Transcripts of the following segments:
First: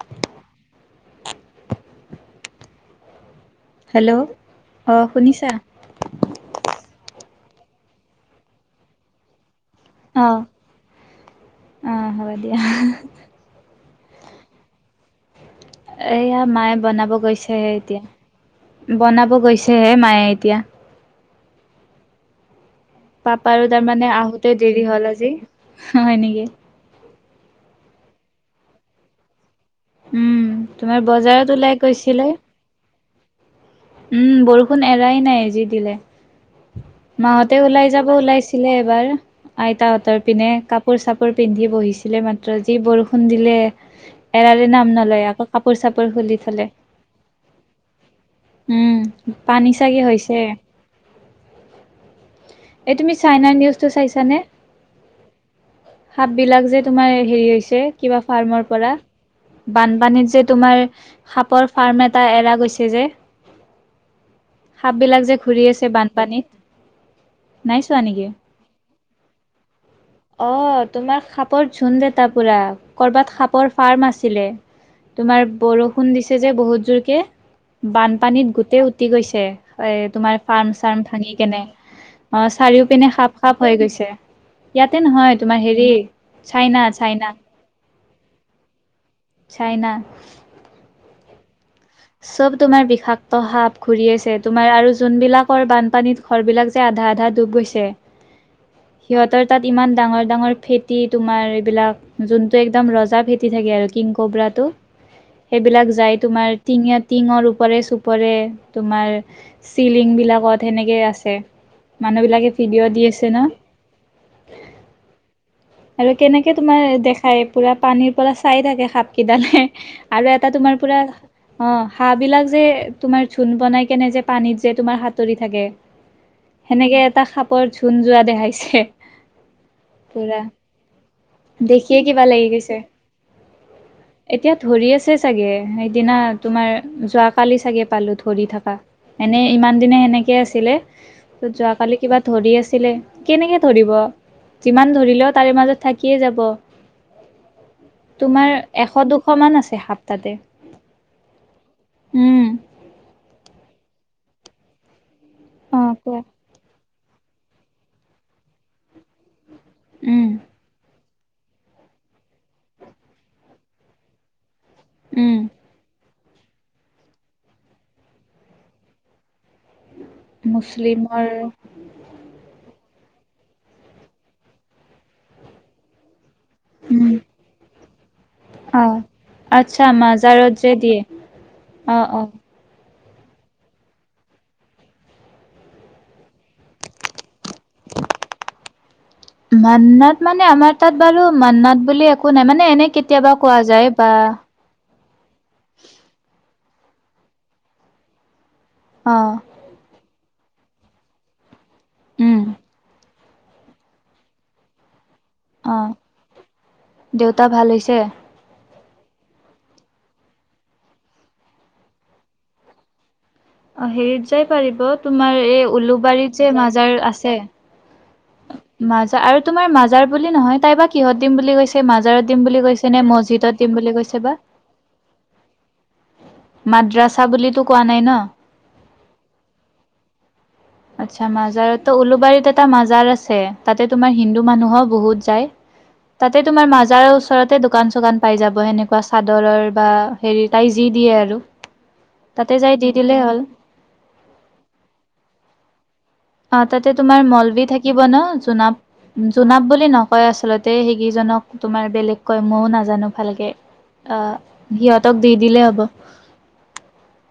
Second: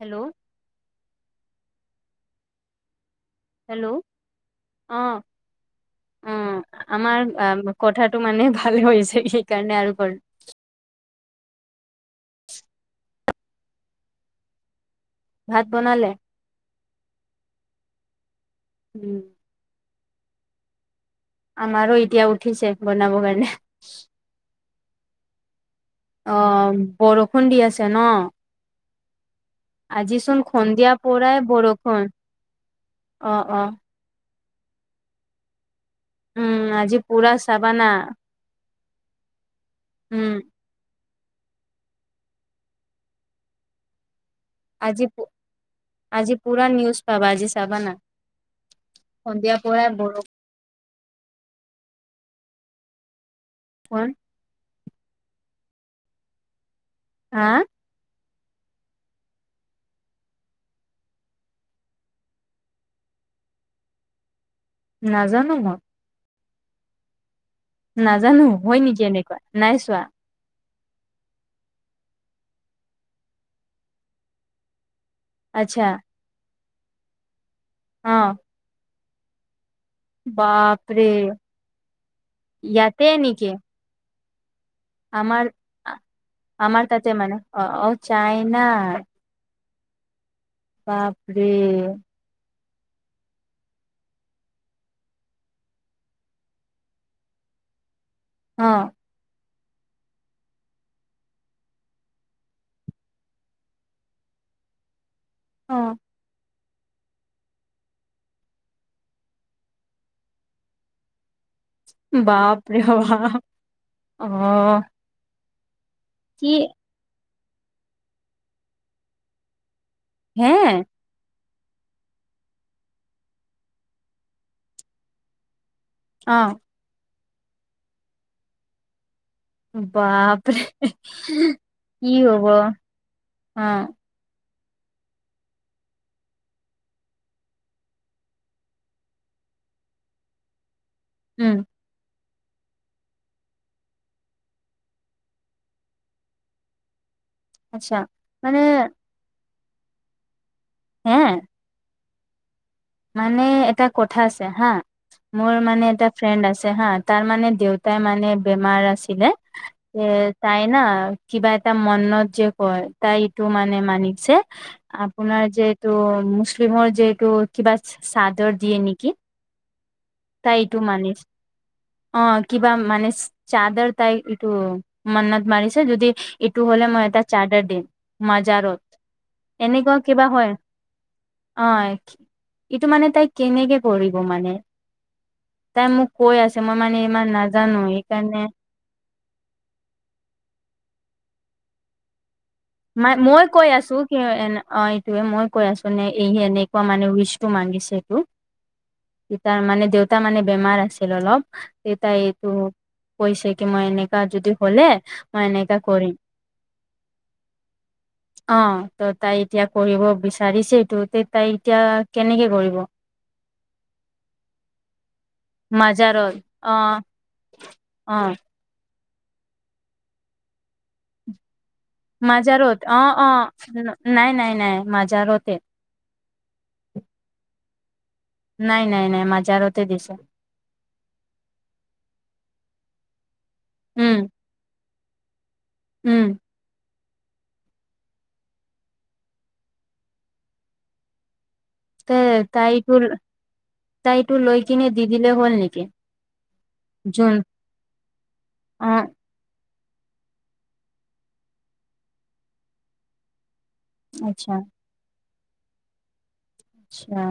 Hello. Hello অ অঁ। শুনিছা অ আমাৰ এ কথাতটো মানে ভালে হৈছে সেইকাৰণে আৰু। অঁ। হব দিয়া। ভাত বনালে এয়া মায়ে বনাব গৈছেহে এতিয়া উম বনাব গৈছেহে মায়ে এতিয়া। আমাৰো এতিয়া উঠিছে। বনাব কাৰণে পাপা ৰো তাৰমানে আহোতে দেৰি হ'ল আজি। হয় নেকি অঁ বৰষুণ দি আছে ন। আজি উম চোন সন্দিয়া তোমাৰ পৰাই বজাৰত ওলাই বৰষুণ গৈছিলে অ অ। উম বৰষুণ এৰাই নাই এজি দিলে উম আজি পুৰা মাহতে চাবানা ওলাই যাব ওলাইছ। ছিলে এবাৰ আইতাহতৰ উম পিনে কাপোৰ চাপ। কৰ পিন্ধি বহিছিলে মাত্ৰ যি বৰষুণ দিলে। এৰাল নাম আজি নলয় আকৌ কাপোৰ চাপোৰ খুলি থলে। কাবাজি চাবা না উম সন্ধিয়া পানী পৰাই চাগে বৰ। হৈছে এই তুমি চাইনা নিউজটো চাইছানে? সাপ বিলাক যে তোমাৰ হা হেৰি হৈছে কিবা ফাৰ্মৰ পৰা। বানপানীত যে তোমাৰ সাপৰ ফাৰ্ম এটা এৰা গৈছে যে। সাপ বিলাক যে নাজানো ঘূৰি মই আছে বানপানীত নাই চোৱা নেকি? নাজানো হয় নেকি, এনেকুৱা নাই চোৱা। অ তোমাৰ সাপৰ ঝুন দেটা পুৰা কৰ'বাত সাপৰ ফাৰ্ম আছিলে। তোমাৰ আচ্ছা বৰষুণ দিছে যে বহুত জোৰকে অ বানপানীত গোটেই উ- উতি গৈছে। এ তোমাৰ ফাৰ্ম চাৰ্ম বাপৰে ভাঙি কেনে অ চাৰিও ইয়াতে পিনে সাপ নেকি সাপ হৈ গৈছে। ইয়াতে নহয়। আমাৰ তোমাৰ হেৰি চাইনা আমাৰ তাতে চাইনা মানে অ ঔ চাইনা। চাইনা। বাপৰে। চব তোমাৰ বিষাক্ত সাপ ঘুৰি আছে তোমাৰ আৰু যোনবিলাকৰ বানপানীত। ঘৰবিলাক যে আধা আধা ডুব গৈছে। অ। সিহঁতৰ তাত ইমান ডাঙৰ ডাঙৰ ফেটি তোমাৰ এইবিলাক। যোনটো একদম ৰজা ফেটি থাকে আৰু কিং কবৰাটো অ সেইবিলাক যাই তোমাৰ- টিঙে টিঙৰ ওপৰে চোপৰে তোমাৰ- চিলিং বিলাকত সেনেকে আছে, মানুহ বিলাকে বাপৰে ভিডিঅ' দি আছে বাপ ন। অ। আৰু কি কেনেকে তোমাৰ দেখায় পুৰা পানীৰ পৰা চাই থাকে সাপ কেইডালে- আৰু হে এটা তোমাৰ পুৰা- অ হাঁহ বিলাক যে তোমাৰ ঝুন বনাই কেনে যে পানীত যে তোমাৰ সাতৰি থাকে। অঁ সেনেকে এটা খাপৰ ঝুণ যোৱা দেখাইছে। পুৰা বাপৰে দেখিয়ে কি কিবা লাগি হ'ব, গৈছে অ। এতিয়া ধৰি আছে চাগে! সেইদিনা তোমাৰ যোৱাকালি চাগে পালো ধৰি থাকা। এনে ইমান দিনে সেনেকে আছিলে, ত উম যোৱাকালি কিবা ধৰি আছিলে, কেনেকে ধৰিব যিমান ধৰিলে- তাৰে মাজত থাকি এ যাব। আচ্ছা তোমাৰ মানে এশ দুশ- সমান আছে সাপ তাতে। অঁ উম। মানে এটা কথা আছে হা, মোৰ মানে অ', এটা কোৱা। ফ্ৰেণ্ড আছে হা, তাৰ মানে দেউতাই মানে বেমাৰ আছিলে, এ উম, তাই না কিবা এটা মনত যে কয়, তাই এইটো মানে মানিছে। উম, আপোনাৰ যে এটো, মুছলিমৰ যে এটো কিবা চাদৰ দিয়ে নেকি? তাই এইটো মানিছ মুছলিমৰ অ কিবা মানে চাদৰ তাই এইটো মন্নত মাৰিছে, যদি এইটো হ'লে মই উম, এটা চাৰ্ডাৰ দিম। মাজাৰত, অ'। আচ্ছা এনেকুৱা কিবা মাজাৰত হয়। যে দিয়ে, আহ, অ', অ'। এইটো মানে তাই কেনেকে কৰিব মানে? তাই মোক কৈ আছে, মই মানে ইমান নাজানো। সেইকাৰণে মান্নাত মানে আমাৰ তাত বাৰু মান্নাত বুলি একো নাই মানে এনে মাই কেতিয়াবা মই কোৱা কৈ যায় আছো, বা কি এন অই তোৱে মই কৈ আছ নে, এই এনেকুৱা মানে উইচটো মাগিছেটো। অ', ই তাৰ মানে দেউতা মানে বেমাৰ আছিল অলপ, দেউতাই উম, এইটো কয় চাগে, মই এনেকা যদি হলে, মই এনেকা অ', কৰিম। দেউতা ভাল হৈছে? অ ত তাই এতিয়া কৰিব বিচাৰিছেটো তাই এতিয়া কেনেকে কৰিব? অ হেৰিত যাই পাৰিব, তোমাৰ এই মাজাৰত উলুবাৰীত যে অ মাজাৰ আছে। অ, মাজাৰ আৰু তোমাৰ মাজাৰ বুলি নহয়, তাই বা কিহত দিম বুলি কৈছে? মাজাৰত দিম বুলি কৈছে অ নে, অ মছজিদত দিম বুলি কৈছে নাই বা? নাই নাই মাজাৰতে মাদ্ৰাছা বুলিতো কোৱা নাই ন? নাই নাই নাই মাজাৰতে দিছে। আচ্ছা মাজাৰতো উলুবাৰীত এটা মাজাৰ আছে, তাতে তোমাৰ উম হিন্দু মানুহক বহুত যায়। উম তাতে তোমাৰ মাজাৰ ওচৰতে দোকান-চোকান পাই যাব। সেনেকুৱা চাদৰৰ বা হেৰি তাই যি দিয়ে আৰু। তে তাতে যাই তাই দি তোৰ, দিলেই হ'ল তাইটো লৈ কিনে দি দিলে হ'ল নেকি? অ তাতে তোমাৰ জোন মলবি থাকিব ন, জোনাব অ', জো জোনাব বুলি নকয় আচলতে, সেইকেইজনক তোমাৰ বেলেগ কয়, ময়ো নাজানো ভালকে। অ, আচ্ছা, সিহঁতক দি দিলেই হ'ব। আচ্ছা।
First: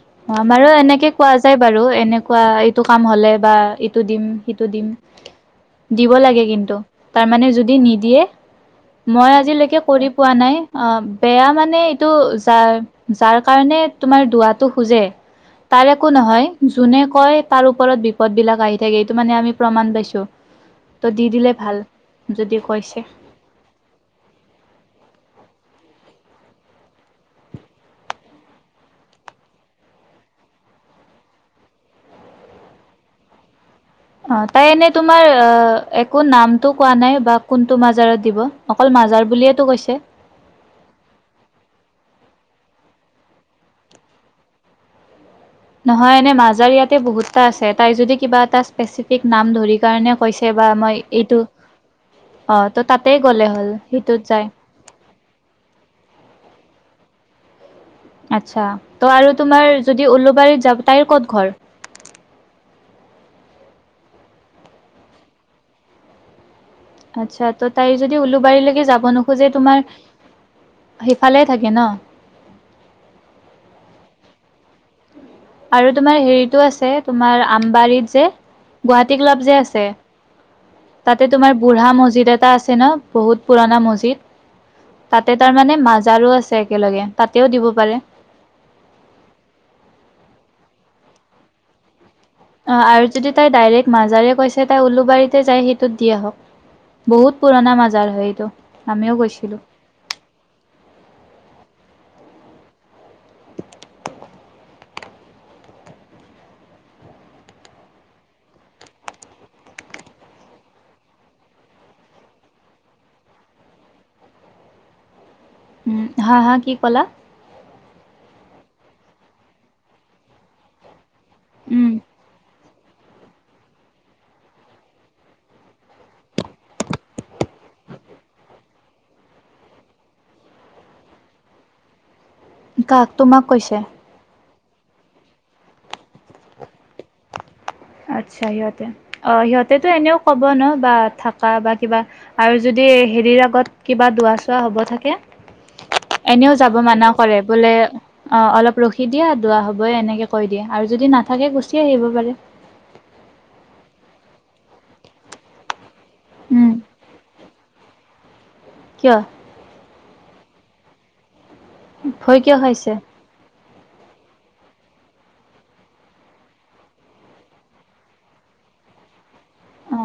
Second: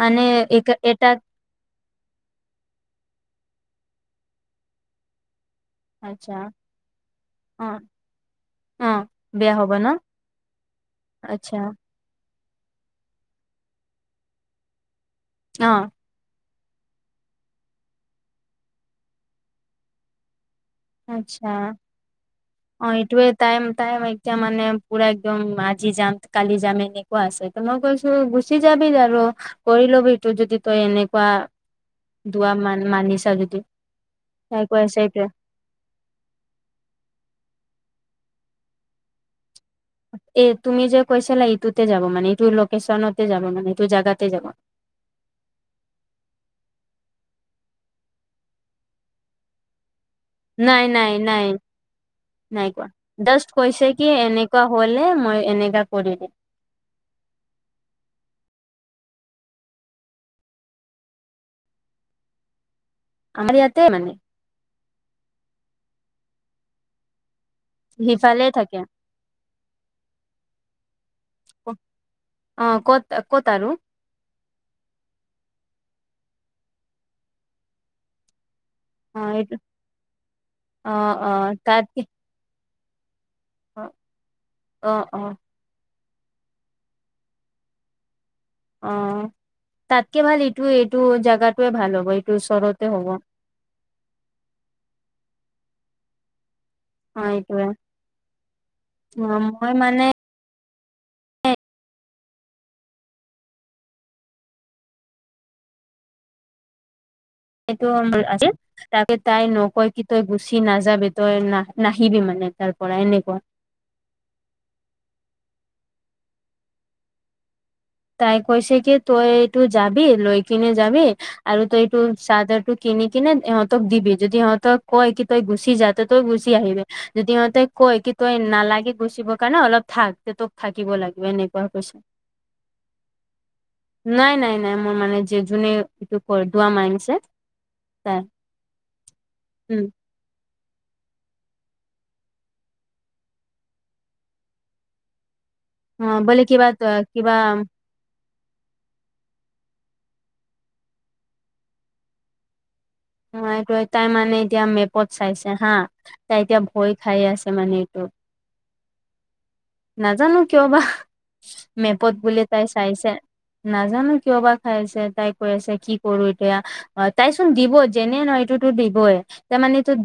মানে অ এক আমাৰো এনেকে এটাত কোৱাজ ই বাৰু, এনেকুৱা এইটো কাম হলে বা ইটো দিম, সিটো দিম। দিব আচ্ছা লাগে কিন্তু, তাৰমানে যদি অ', নিদিয়ে অ', মই বিয়া হ'ব আজিলৈকে ন? কৰি পোৱা নাই, অ বেয়া আচ্ছা মানে তো যাৰ যাৰ কাৰণে তোমাৰ দুৱাটো খোজে, অ', তাৰে একো নহয়। যোনে কয় তাৰ ওপৰত বিপদ বিলাক আহি থাকে, এইটো মানে আমি প্ৰমাণ পাইছো। ত' দি আচ্ছা দিলে ভাল। যদি অ কৈছে। এইটোৱে টাইম টাইম এতিয়া মানে পুৰা একদম আজি যাম, কালি যাম এনেকুৱা আছে। মই কৈছো গুচি যাবি আৰু কৰি লবি তো যদি তই এনেকুৱা দোৱা মান মানি চলিবি। অ তাই এনেই তোমাৰ অ একো নামটো কোৱা নাই বা কোনটো মাজাৰত দিব, অকল মাজাৰ বুলিয়েতো কৈছে? এ তুমি যে কৈছিলা ইটোতে যাব মানে, ইটোৰ লোকেশ্যনতে যাব মানে, ইটোৰ জাগাতে যাব। নহয় এনে মাজাৰ ইয়াতে বহুতটা আছে, তাই যদি কিবা এটা স্পেচিফিক নাম ধৰি কাৰণে কৈছে বা নাই, মই নাই, এইটো নাই, অ নাই কোৱা ত তাতে গ'লে জাষ্ট হ'ল কৈছে কি সেইটোত যায়। এনেকুৱা হ'লে মই এনেকা কৰি দিম। আত্চ্ছা ত আৰু তোমাৰ যদি ওল্লোবাৰীত যাব, তাইৰ ক'ত ঘৰ? আমাৰ ইয়াতে মানে। আচ্ছা ত তাই যদি সিফালে থাকে উল্লোবাৰীলৈকে যাব নোখোজে, তোমাৰ সিফালে থাকে ন। অ ক'ত ক'ত আৰু। আৰু তোমাৰ হেৰিতো আছে তোমাৰ আমবাৰীত যে। গুৱাহাটী অ ক্লাব যে এইটো আছে অ তাতে অ তোমাৰ বুঢ়া তাতকে মছজিদ এটা আছে ন। বহুত পুৰণা অ মজিদ অ তাতে তাৰমানানে মাজাৰো আছে একেলগে তাতেও দিব পাৰে। অ তাতকে ভাল এইটোৱে এইটো জোগাটোৱে ভাল হ'ব এইট- অ আৰু যদি তাই ডাইৰেক্ট মাজাৰে কৈছে তাই উলুবাৰীতে যাই সেইটোত দি আহক। অ বহুত এইটোয়ে পুৰণা মাজাৰ হয় এইটো আমিও অ গৈছিলো। মই মানে এইটো হম বুলি আজি। তাকে তাই নকয় কি তই গুচি নাযাবি তই না নাহিবি মানে তাৰ পৰা এনেকুৱা উম হা হা কি ক'লা? তাই কৈছে কি তই এইটো যাবি লৈ কিনে যাবি আৰু তই উম এইটো চাদৰ টো কিনি কিনে ইহঁতক দিবি যদি সিহঁতক কয় কি তই গুচি যা তই গুচি আহিবি। যদি সিহঁতেই কয় কি তই নালাগে গুচিব কাৰণে অলপ থাক তে তোক থাকিব লাগিব এনেকুৱা কৈছ- কাক তোমাক কৈছে? নাই নাই নাই মোৰ মানে যে যোনে এইটো দোৱা মানছে। আচ্ছা সিহঁতে অ, উম সিহঁতেতো এনেও ক'ব ন বা থাকা বা কিবা আৰু যদি হেৰিৰ আগত কিবা দুৱা চোৱা হ'ব থাকে। অ বোলে এনেও কিবা যাব মানা কিবা কৰে বোলে অ, অলপ ৰখি দিয়া দুৱা হবই এনেকে কৈ দিয়ে আৰু যদি নাথাকে গুচি আহিব পাৰে। এইটো তাই মানে এতিয়া মেপত চাইছে হা, তাই এতিয়া উম ভয় খাই আছে মানে এইটো। কিয়? নাজানো কিয় বা মেপত ভয় বোলে কিয় তাই খাইছে চাইছে। নাজানো কিয় বা খাই আছে তাই কৈ আছে কি কৰো এতিয়া। অ তাইচোন দিব যেনে নহয় এইটোতো দিবই। তাৰ মানে অ এইটোত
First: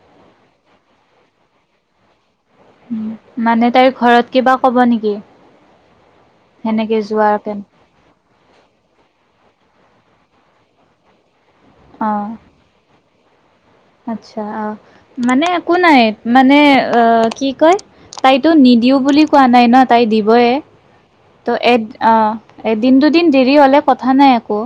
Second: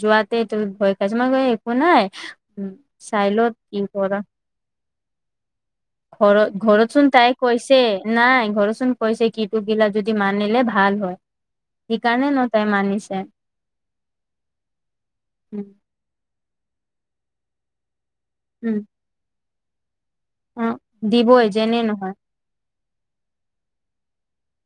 যোৱাতে এইটো ভয় খাইছ মই গৈ একো নাই। উম চাইলত মানে কি তাইৰ কৰা ঘৰত কিবা ক'ব নেকি ঘৰত সেনেকে ঘৰতচোন যোৱাৰ তাই কেন কৈছে নাই ঘৰচোন কৈছে কিটো বিলা যদি মানিলে ভাল হয় অ সেইকাৰণে ন- তাই মানিছে। আচ্ছা মানে উম একো নাই মানে কি কয়। তাইতো উম নিদিও বুলি কোৱা নাই ন তাই দিবয়ে অ দিবই ত' যেনে এদ নহয় অ। এদিন দুদিন দেৰি হলে কথা নাই একো।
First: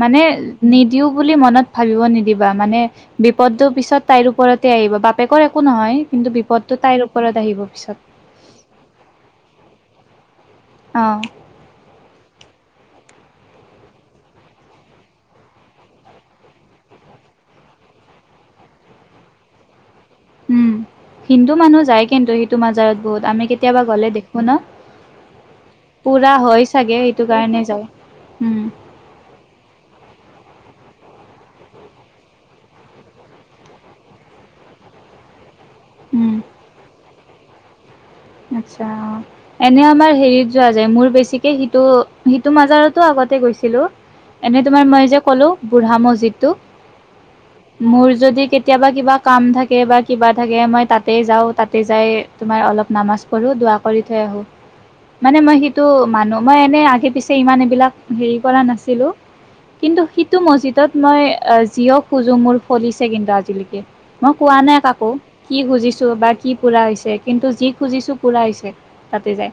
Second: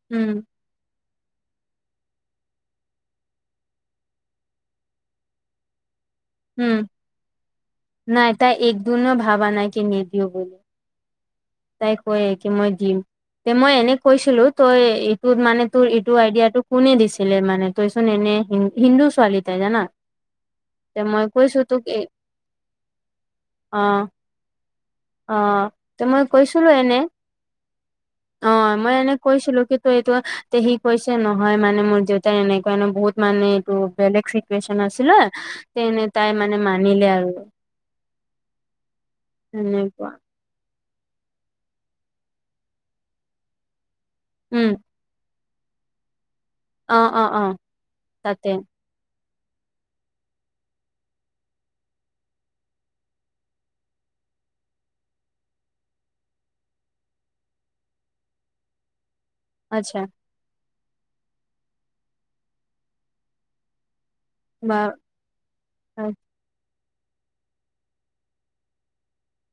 মানে উম নিদিও বুলি মনত ভাবিব নিদিবা মানে বিপদটো পিছত তাইৰ ওপৰতে আহিব বাপেকৰ একো নহয় কিন্তু উম বিপদটো তাইৰ ওপৰত আহিব পিছত। নাই তাই এক দুনো ভাৱা নাই কে নিদিও বুলি। অ। তাই কয়ে কি মই দিম। তে মই এনে কৈছিলো তই এইটোত মানে তোৰ এইটো আইডিয়াটো কোনে দিছিলে মানে। তইচোন এনে হিন্দু ছোৱালী তাই জানা। উম তে মই হিন্দু কৈছো মানুহ তোক এ যায় কিন্তু সেইটো মাজাৰত বহুত আমি অ কেতিয়াবা গ'লে দেখো ন? অ তে মই পুৰা কৈছিলো হয় এনে চাগে সেইটো কাৰণে যায়, অ উম। মই এনেই কৈছিলো কিন্তু এইটো তে সি কৈছে নহয় মানে মোৰ দেউতাই এনেকুৱা বহুত মানে এইটো বেলেগ চিটুৱেচন আছিলে তেনে তাই উম মানে মানিলে আৰু। আচ্ছা, এনে তেনেকুৱা আমাৰ হেৰিত যোৱা যে মোৰ বেছিকে সিটো সিটো মাজাৰত আগতে গৈছিলো। এনেই উম তোমাৰ মই যে ক'লো বুঢ়া মছজিদটো। অ অ অ মোৰ যদি তাতে কেতিয়াবা কিবাক কাম থাকে বা কিবা থাকে মই তাতে যাওঁ তাতে যাই তোমাৰ অলপ নামাজ পঢ়োঁ দুৱ কৰি থৈ আহোঁ। মানে মই সেইটো মানোহ মই এনে আগে পিছে ইমান এইবিলাক হেৰি কৰা নাছিলো। আচ্ছা কিন্তু সিটো মজিদত মই জিয়ক খুজো মোৰ ফলিছে কিন্তু আজিলৈকে। মই কোৱা বা নাই কাকো কি খুজিছো বা কি পুৰা হৈছে কিন্তু যি খুজিছোঁ পুৰা হৈছে তাতে যায়।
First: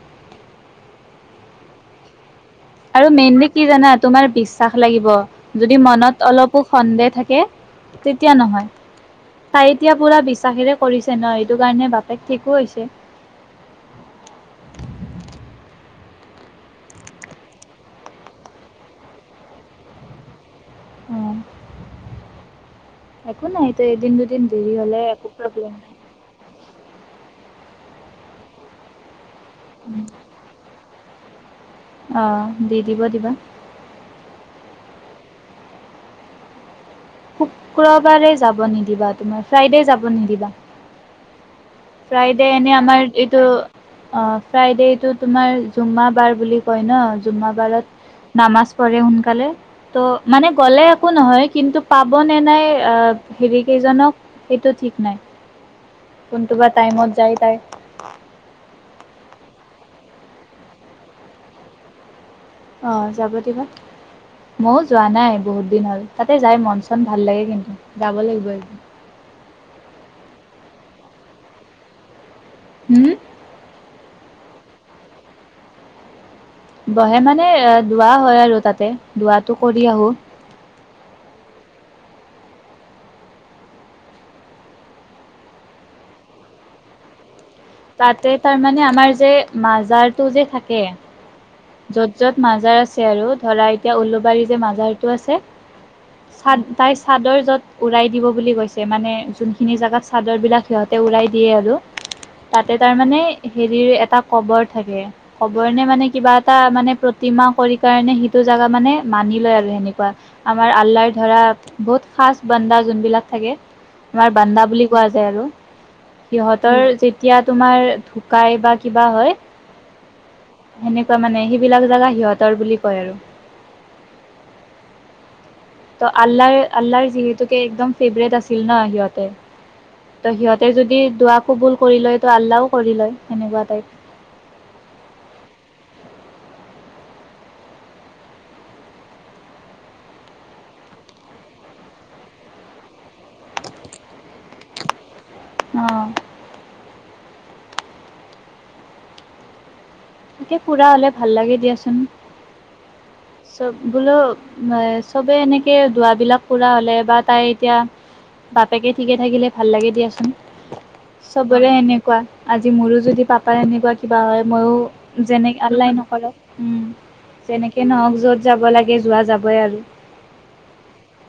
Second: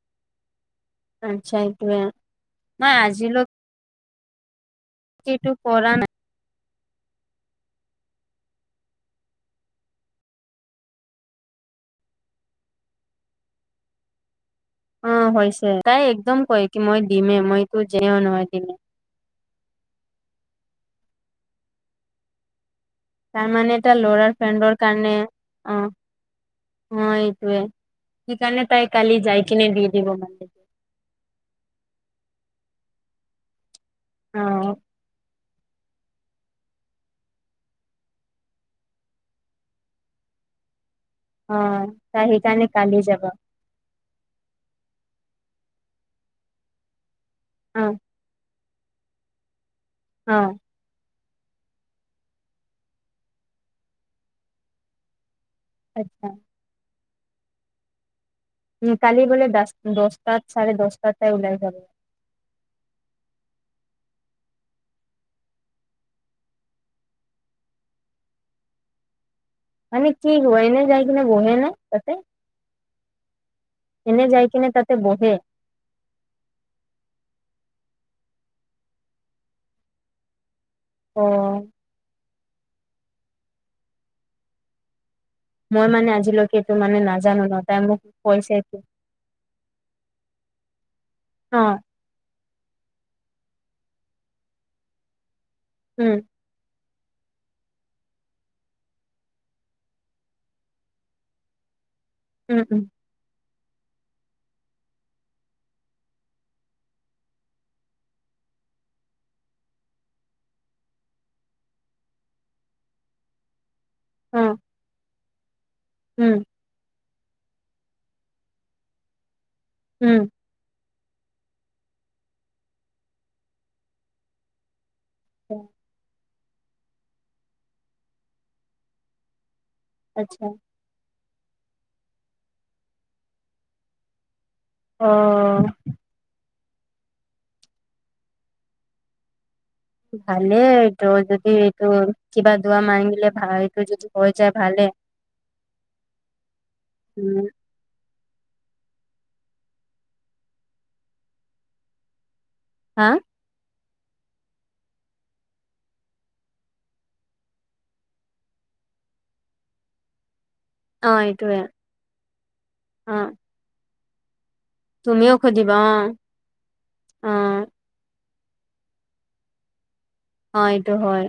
আচ্ছা এইটোৱে। আৰু মেইনলি কি জানা তোমাৰ বিশ্বাস লাগিব এইটো যদি কৰা নাই মনত অলপ সু সন্দেহ থাকে তেতিয়া নহয়। তাই এতিয়া পুৰা বিশ্বাসেৰে কৰিছে ন এইটো কাৰণে বাপেক ঠিকো হৈছে। অ, হৈছে তাই একদম কয় কি মই দিমে মই তো যে নহয় দিমে অ, একো তাৰ মানে নাইত এটা এদিন ল'ৰাৰ দুদিন ফ্ৰেণ্ডৰ দেৰি হলে কাৰণে একো প্ৰব্লেম অ', নাই। অ, এইটোৱে সেইকাৰণে তাই কালি যাই কিনে দি দিব মানে। অ, দি দিব দিবা। অ। শুক্ৰবাৰে যাব নিদিবা তুমাৰ ফ্ৰাইডে যাব নিদিবা। হয় ফ্ৰাইডে এনে আমাৰ এইটো অ ফ্ৰাইডেটো তোমাৰ জুম্মাবাৰ বুলি কয় ন অ', জুম্মাবাৰত নামাজ পঢ়ে সোনকালে ত' মানে অ', গ'লে একো নহয় কিন্তু পাব নে নাই হেৰি কেইজনক সেইটো ঠিক নাই। আচ [unintelligible] টোবা টাইমত যায় তাইৰ। উ, কালি বলে দ দহটাত চাৰে দহটাত তে ওলাই যাব। অ, যাব দিবা। ময়ো যোৱা নাই বহুত দিন হ'ল তাতে যাই মন চন ভাল লাগে কিন্তু যাব লাগিব এদিন। মানে কি হয় এনে যাই কিনে বহে ন তাতে। [unintelligible] এনে যাই কিনে তাতে বহে। বহে মানে এ দুৱোৱা হয় আৰু তাতে দুৱটো কৰি আহো। অ। মই মানে আজিলৈকেটো মানে নাজানো ন। তাই মোক তাতে কৈছে কি তাৰমানানে আমাৰ যে মাজাৰতটো যে থাকে। অ য'ত য'ত মাজাৰ আছে আৰু ধৰা এতিয়া উলোবাৰীতে মাজাৰটো আছে। উম চাদ তাই চাদৰ য'ত উৰাই দিব বুলি কৈছে মানে যোনখিনি জেগাত চাদৰ বিলাক সিহঁতে উৰাই দিয়ে আৰু। উম, তাতে উম, তাৰ মানে হেৰিৰ এটা কবৰ থাকে, কবৰ নে মানে কিবা এটা মানে প্ৰতিমা কৰি কাৰণে সিটো জেগা মানে মানি লয় আৰু সেনেকুৱা। আমাৰ আল্লাৰ ধৰা বহুত খাজ বান্দা যোনবিলাক থাকে। আমাৰ অ', বান্দা বুলি কোৱা যায় আৰু সিহঁত। উম, সিহঁতৰ যেতিয়া তোমাৰ ঢুকাই বা কিবা হয়', উম', সেনেকুৱা মানে, সেইবিলাক জেগা সিহঁতৰ বুলি কয় আৰু', অহ', ত আল্লাহ-আল্লাহাৰ যিহেতু কে একদম ফেভৰেট আছিল ন সিহঁতে', ত আচ্ছা সিহঁতে যদি দুৱা কোবুল কৰি লয় তো আল্লাহও কৰি লয় সেনেকুৱা টাইপ। অ। ভালে এইটো যদি এইটো কিবা দোৱা মানিলে এইটো যদি হৈ যায় ভালে। অ উম তাকে, ফুৰা হ'লে ভাল লাগে দিয়াচোন', হা', চব, বোলোঁ এই', চবেই এনেকৈ দুৱাবিলাক পুৰা হ'লে বা তাই এতিয়া', বাপেকে ঠিকে থাকিলে ভাল লাগে দিয়াচোন', অ' এইটোয়ে চবৰে সেনেকুৱা, আজি মোৰো যদি অ' পাপাৰ এনেকুৱা কিবা হয় মইয়ো', তুমিও যেনেকে', সুধিবা আল্লাই অ' নকৰক উম', অ' যেনেকে নহওঁক য'ত যাব লাগে যোৱা যাবই আৰু', অ', এইটো হয়',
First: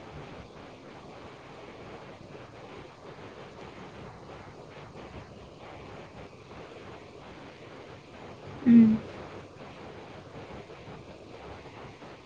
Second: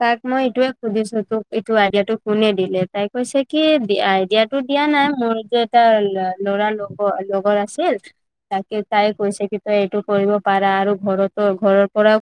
তাইক মই এইটোৱে সুধিছোঁ তোক এইটো আইডিয়াটো কোনে দিলে তাই কৈছে কি দি', এ', আইডিয়া', টো দিয়া নাই, মোৰ যে এটা ল', -ল'ৰাৰ লগ', - লগৰ আছিল', তাকে উম তাই কৈছে কি তই এইটো কৰিব পাৰা আৰু ঘৰতো, ঘৰৰ পৰাও',